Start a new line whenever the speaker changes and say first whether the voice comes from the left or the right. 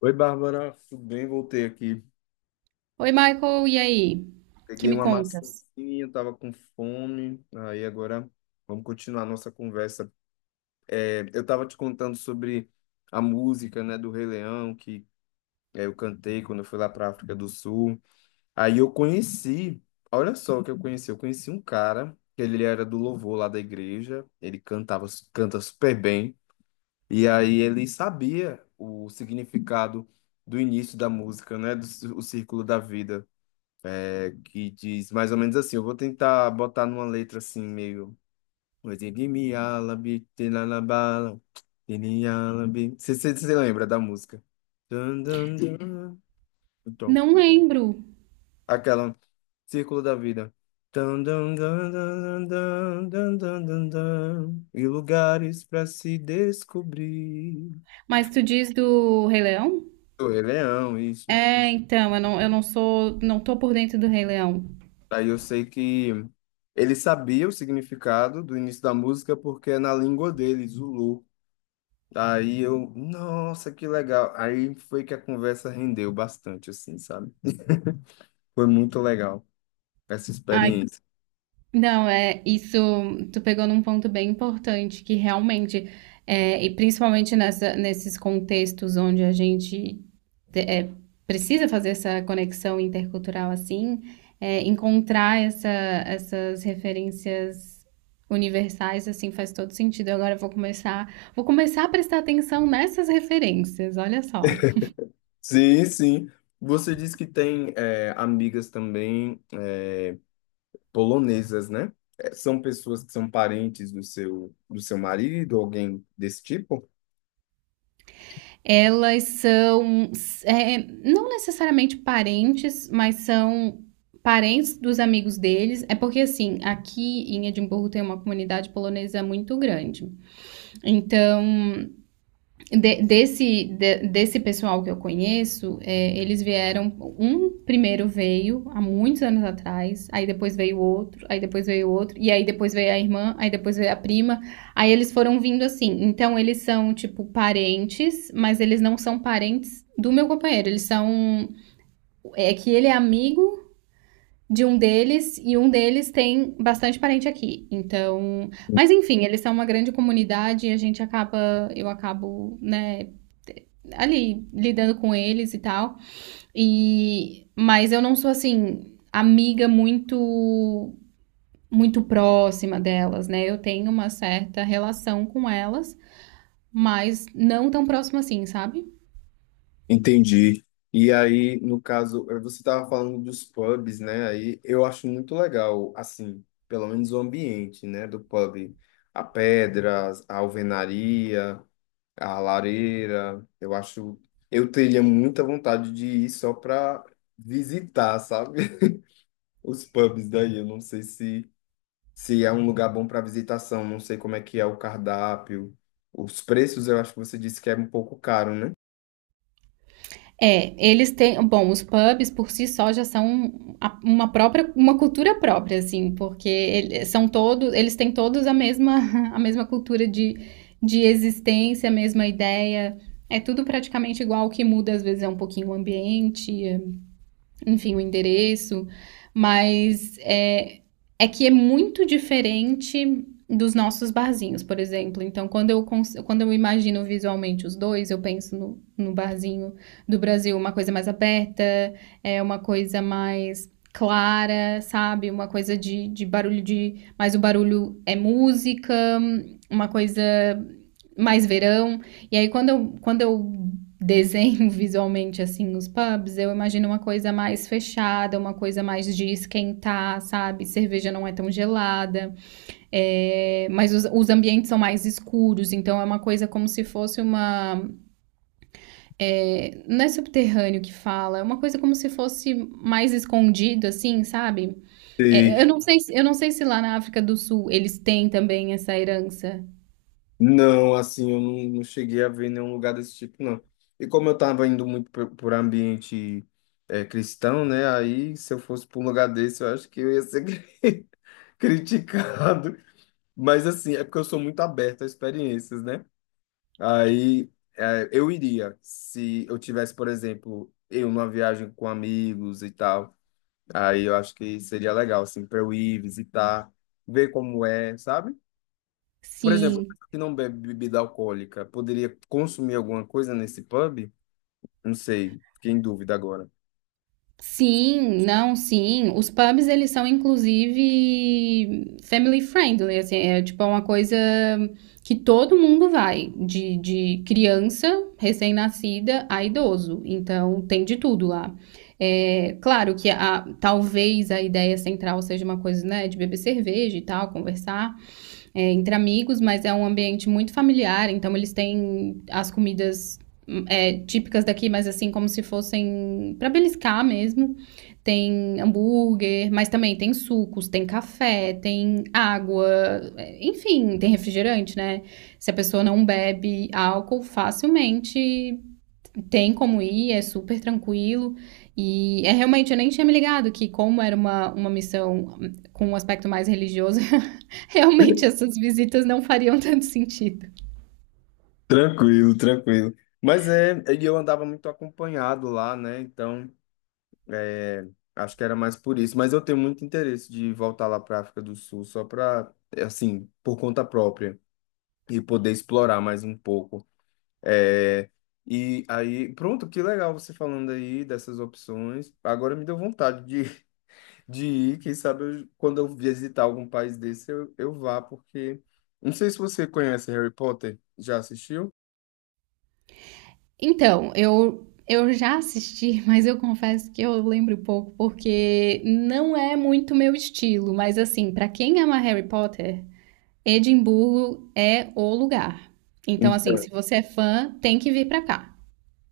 left: Oi, Bárbara, tudo bem? Voltei aqui.
right: Oi, Michael, e aí? Que
left: Peguei
right: me
left: uma
right: contas?
left: maçãzinha, tava com fome. Aí agora vamos continuar a nossa conversa. Eu tava te contando sobre a música, né, do Rei Leão, eu cantei quando eu fui lá para África do Sul. Aí eu conheci, olha só o que eu conheci. Eu conheci um cara, que ele era do louvor lá da igreja, ele cantava, canta super bem. E aí ele sabia o significado do início da música, né, o círculo da vida. É, que diz mais ou menos assim. Eu vou tentar botar numa letra assim, meio. Ozigibialabi, tilalabala, tilialabi. Você lembra da música? Dun, dun, dun. Então,
right: Não lembro.
left: aquela Círculo da Vida. Dun, dun, dun, dun, dun, dun, dun, dun, dun. E lugares para se descobrir.
right: Mas tu diz do Rei Leão?
left: O Rei Leão, isso.
right: Eu não sou, não tô por dentro do Rei Leão.
left: Aí eu sei que ele sabia o significado do início da música porque é na língua dele, Zulu. Aí eu, nossa, que legal. Aí foi que a conversa rendeu bastante, assim, sabe? Foi muito legal essa
right: Ai,
left: experiência.
right: não, isso, tu pegou num ponto bem importante, que realmente, e principalmente nesses contextos onde a gente te- é, precisa fazer essa conexão intercultural assim, encontrar essas referências universais assim faz todo sentido. Agora eu vou começar a prestar atenção nessas referências. Olha só,
left: Sim, sim. Você disse que tem amigas também, polonesas, né? É, são pessoas que são parentes do seu marido, alguém desse tipo?
right: elas são é, não necessariamente parentes, mas são parentes dos amigos deles. É porque assim, aqui em Edimburgo tem uma comunidade polonesa muito grande. Então desse pessoal que eu conheço, eles vieram. Um primeiro veio há muitos anos atrás, aí depois veio outro, aí depois veio outro, e aí depois veio a irmã, aí depois veio a prima. Aí eles foram vindo assim. Então eles são, tipo, parentes, mas eles não são parentes do meu companheiro. Eles são. É que ele é amigo. De um deles, e um deles tem bastante parente aqui. Então, mas enfim, eles são uma grande comunidade e a gente acaba, eu acabo, né, ali lidando com eles e tal. E mas eu não sou assim amiga muito próxima delas, né? Eu tenho uma certa relação com elas, mas não tão próxima assim, sabe?
left: Entendi. E aí, no caso, você estava falando dos pubs, né? Aí eu acho muito legal, assim, pelo menos o ambiente, né, do pub. A pedra, a alvenaria, a lareira. Eu acho. Eu teria muita vontade de ir só para visitar, sabe? Os pubs daí. Eu não sei se, se é um lugar bom para visitação. Não sei como é que é o cardápio. Os preços, eu acho que você disse que é um pouco caro, né?
right: É, eles têm, bom, os pubs por si só já são uma própria, uma cultura própria, assim, porque eles são todos, eles têm todos a mesma, a mesma cultura de existência, a mesma ideia. É tudo praticamente igual, o que muda às vezes é um pouquinho o ambiente, enfim, o endereço, mas é, é que é muito diferente dos nossos barzinhos, por exemplo. Então, quando eu imagino visualmente os dois, eu penso no barzinho do Brasil, uma coisa mais aberta, uma coisa mais clara, sabe? Uma coisa de barulho de. Mas o barulho é música, uma coisa mais verão. E aí, quando eu desenho visualmente, assim, os pubs, eu imagino uma coisa mais fechada, uma coisa mais de esquentar, sabe? Cerveja não é tão gelada, mas os ambientes são mais escuros, então é uma coisa como se fosse uma, não é subterrâneo que fala, é uma coisa como se fosse mais escondido, assim, sabe? É, eu
left: Sei.
right: não sei, eu não sei se lá na África do Sul eles têm também essa herança.
left: Não, assim, eu não, não cheguei a ver nenhum lugar desse tipo, não. E como eu estava indo muito por ambiente cristão, né? Aí, se eu fosse para um lugar desse, eu acho que eu ia ser criticado. Mas, assim, é porque eu sou muito aberto a experiências, né? Aí, eu iria, se eu tivesse, por exemplo, eu numa viagem com amigos e tal. Aí, eu acho que seria legal, assim, para eu ir visitar, ver como é, sabe? Por exemplo,
right: Sim,
left: que não bebe bebida alcoólica, poderia consumir alguma coisa nesse pub? Não sei, fiquei em dúvida agora.
right: sim, não, sim. Os pubs, eles são, inclusive, family friendly, assim, é tipo é uma coisa que todo mundo vai, de criança, recém-nascida, a idoso. Então, tem de tudo lá. É, claro que a, talvez a ideia central seja uma coisa, né, de beber cerveja e tal, conversar, entre amigos, mas é um ambiente muito familiar, então eles têm as comidas típicas daqui, mas assim, como se fossem para beliscar mesmo. Tem hambúrguer, mas também tem sucos, tem café, tem água, enfim, tem refrigerante, né? Se a pessoa não bebe álcool, facilmente tem como ir, é super tranquilo. E é realmente, eu nem tinha me ligado que, como era uma missão com um aspecto mais religioso, realmente essas visitas não fariam tanto sentido.
left: Tranquilo, tranquilo. Mas é, e eu andava muito acompanhado lá, né? Então, é, acho que era mais por isso. Mas eu tenho muito interesse de voltar lá para África do Sul, só para, assim, por conta própria e poder explorar mais um pouco. É, e aí, pronto, que legal você falando aí dessas opções. Agora me deu vontade de ir, quem sabe quando eu visitar algum país desse eu vá, porque não sei se você conhece Harry Potter, já assistiu?
right: Então, eu já assisti, mas eu confesso que eu lembro pouco, porque não é muito meu estilo. Mas, assim, pra quem ama Harry Potter, Edimburgo é o lugar. Então, assim, se você é fã, tem que vir pra cá.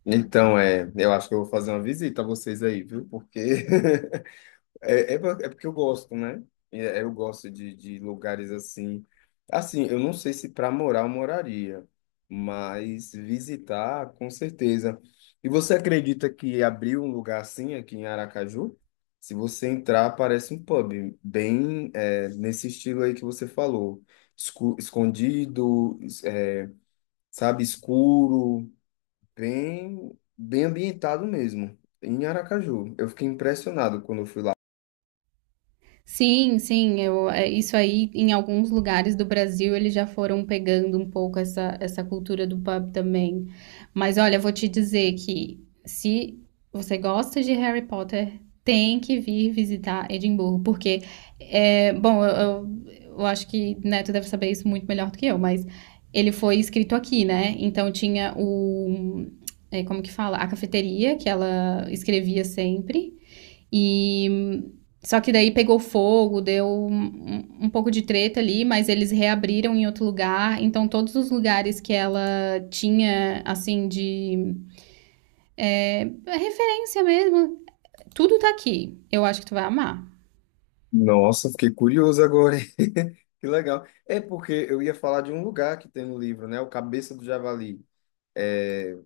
left: Então, é, eu acho que eu vou fazer uma visita a vocês aí, viu? Porque é porque eu gosto, né? Eu gosto de lugares assim. Assim, eu não sei se para morar eu moraria, mas visitar, com certeza. E você acredita que abriu um lugar assim aqui em Aracaju? Se você entrar, parece um pub, bem é, nesse estilo aí que você falou. Escondido, sabe, escuro, bem, bem ambientado mesmo, em Aracaju. Eu fiquei impressionado quando eu fui lá.
right: Sim, sim, eu, isso aí em alguns lugares do Brasil eles já foram pegando um pouco essa, essa cultura do pub também. Mas olha, eu vou te dizer que se você gosta de Harry Potter, tem que vir visitar Edimburgo, porque, bom, eu acho que Neto deve saber isso muito melhor do que eu, mas ele foi escrito aqui, né? Então tinha o, como que fala? A cafeteria que ela escrevia sempre. E só que daí pegou fogo, deu um, um pouco de treta ali, mas eles reabriram em outro lugar. Então, todos os lugares que ela tinha, assim, de referência mesmo, tudo tá aqui. Eu acho que tu vai amar.
left: Nossa, fiquei curioso agora. Hein? Que legal. É porque eu ia falar de um lugar que tem no livro, né? O Cabeça do Javali. É,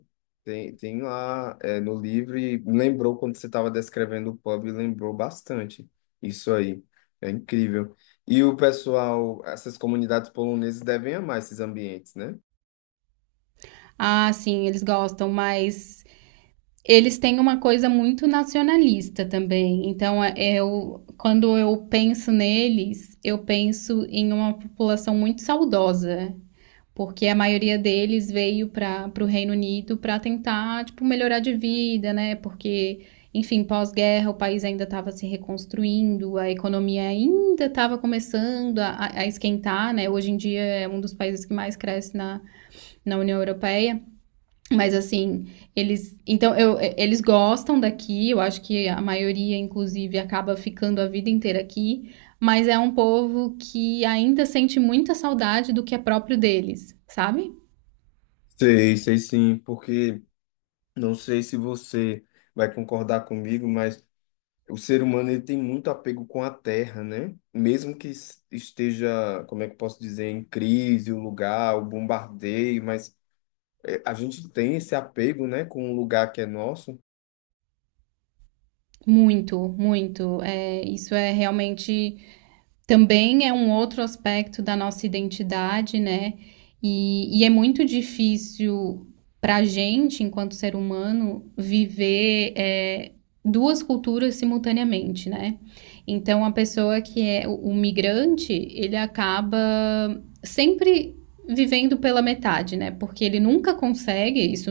left: tem, tem lá, é, no livro e lembrou quando você estava descrevendo o pub, lembrou bastante isso aí. É incrível. E o pessoal, essas comunidades polonesas devem amar esses ambientes, né?
right: Ah, sim, eles gostam, mas eles têm uma coisa muito nacionalista também. Então, eu, quando eu penso neles, eu penso em uma população muito saudosa, porque a maioria deles veio para o Reino Unido para tentar, tipo, melhorar de vida, né? Porque, enfim, pós-guerra o país ainda estava se reconstruindo, a economia ainda estava começando a esquentar, né? Hoje em dia é um dos países que mais cresce na União Europeia, mas assim, eles, então, eu, eles gostam daqui, eu acho que a maioria, inclusive, acaba ficando a vida inteira aqui, mas é um povo que ainda sente muita saudade do que é próprio deles, sabe?
left: Sei, sei sim, porque não sei se você vai concordar comigo, mas o ser humano ele tem muito apego com a terra, né? Mesmo que esteja, como é que eu posso dizer, em crise, o lugar, o bombardeio, mas é, a gente tem esse apego, né, com o lugar que é nosso.
right: Muito, muito. É, isso é realmente também é um outro aspecto da nossa identidade, né? E é muito difícil para a gente, enquanto ser humano, viver duas culturas simultaneamente, né? Então, a pessoa que é o migrante, ele acaba sempre vivendo pela metade, né? Porque ele nunca consegue, isso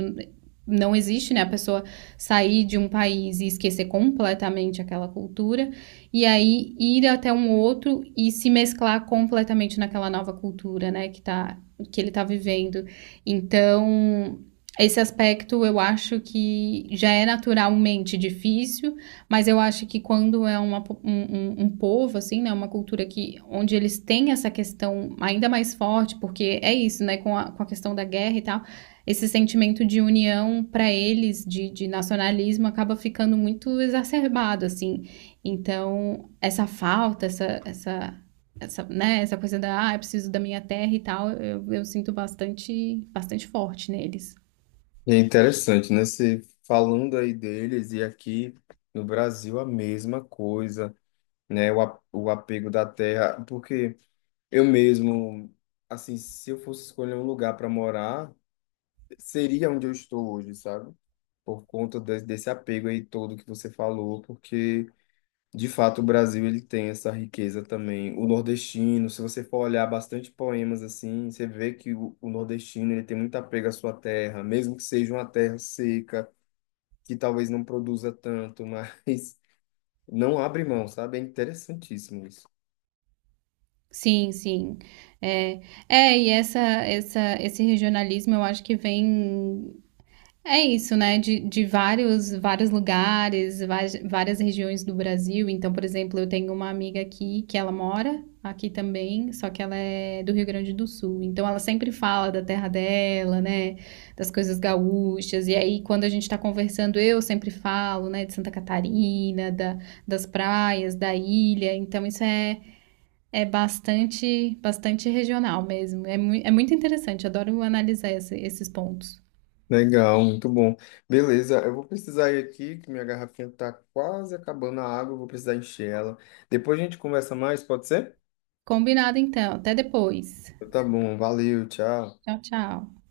right: não existe, né? A pessoa sair de um país e esquecer completamente aquela cultura e aí ir até um outro e se mesclar completamente naquela nova cultura, né, que ele tá vivendo. Então, esse aspecto eu acho que já é naturalmente difícil, mas eu acho que quando é uma, um povo, assim, né, uma cultura que, onde eles têm essa questão ainda mais forte, porque é isso, né, com a questão da guerra e tal, esse sentimento de união para eles, de nacionalismo, acaba ficando muito exacerbado, assim, então, essa falta, né, essa coisa da, ah, eu preciso da minha terra e tal, eu sinto bastante, bastante forte neles.
left: E é interessante, né? Você falando aí deles e aqui no Brasil a mesma coisa, né? O apego da terra, porque eu mesmo, assim, se eu fosse escolher um lugar para morar, seria onde eu estou hoje, sabe? por conta desse apego aí todo que você falou, porque de fato o Brasil ele tem essa riqueza também. O nordestino, se você for olhar bastante poemas assim, você vê que o nordestino ele tem muito apego à sua terra, mesmo que seja uma terra seca, que talvez não produza tanto, mas não abre mão, sabe? É interessantíssimo isso.
right: Sim, sim. É, é, e esse regionalismo eu acho que vem. É isso, né? De vários, vários lugares, várias, várias regiões do Brasil. Então, por exemplo, eu tenho uma amiga aqui que ela mora aqui também, só que ela é do Rio Grande do Sul. Então, ela sempre fala da terra dela, né? Das coisas gaúchas. E aí, quando a gente tá conversando, eu sempre falo, né? De Santa Catarina, da, das praias, da ilha. Então, isso é, é bastante, bastante regional mesmo. É, é muito interessante. Adoro analisar esses pontos.
left: Legal, muito bom. Beleza, eu vou precisar ir aqui, que minha garrafinha tá quase acabando a água, eu vou precisar encher ela. Depois a gente conversa mais, pode ser?
right: Combinado então, até depois.
left: Tá bom, valeu, tchau.
right: Tchau, tchau.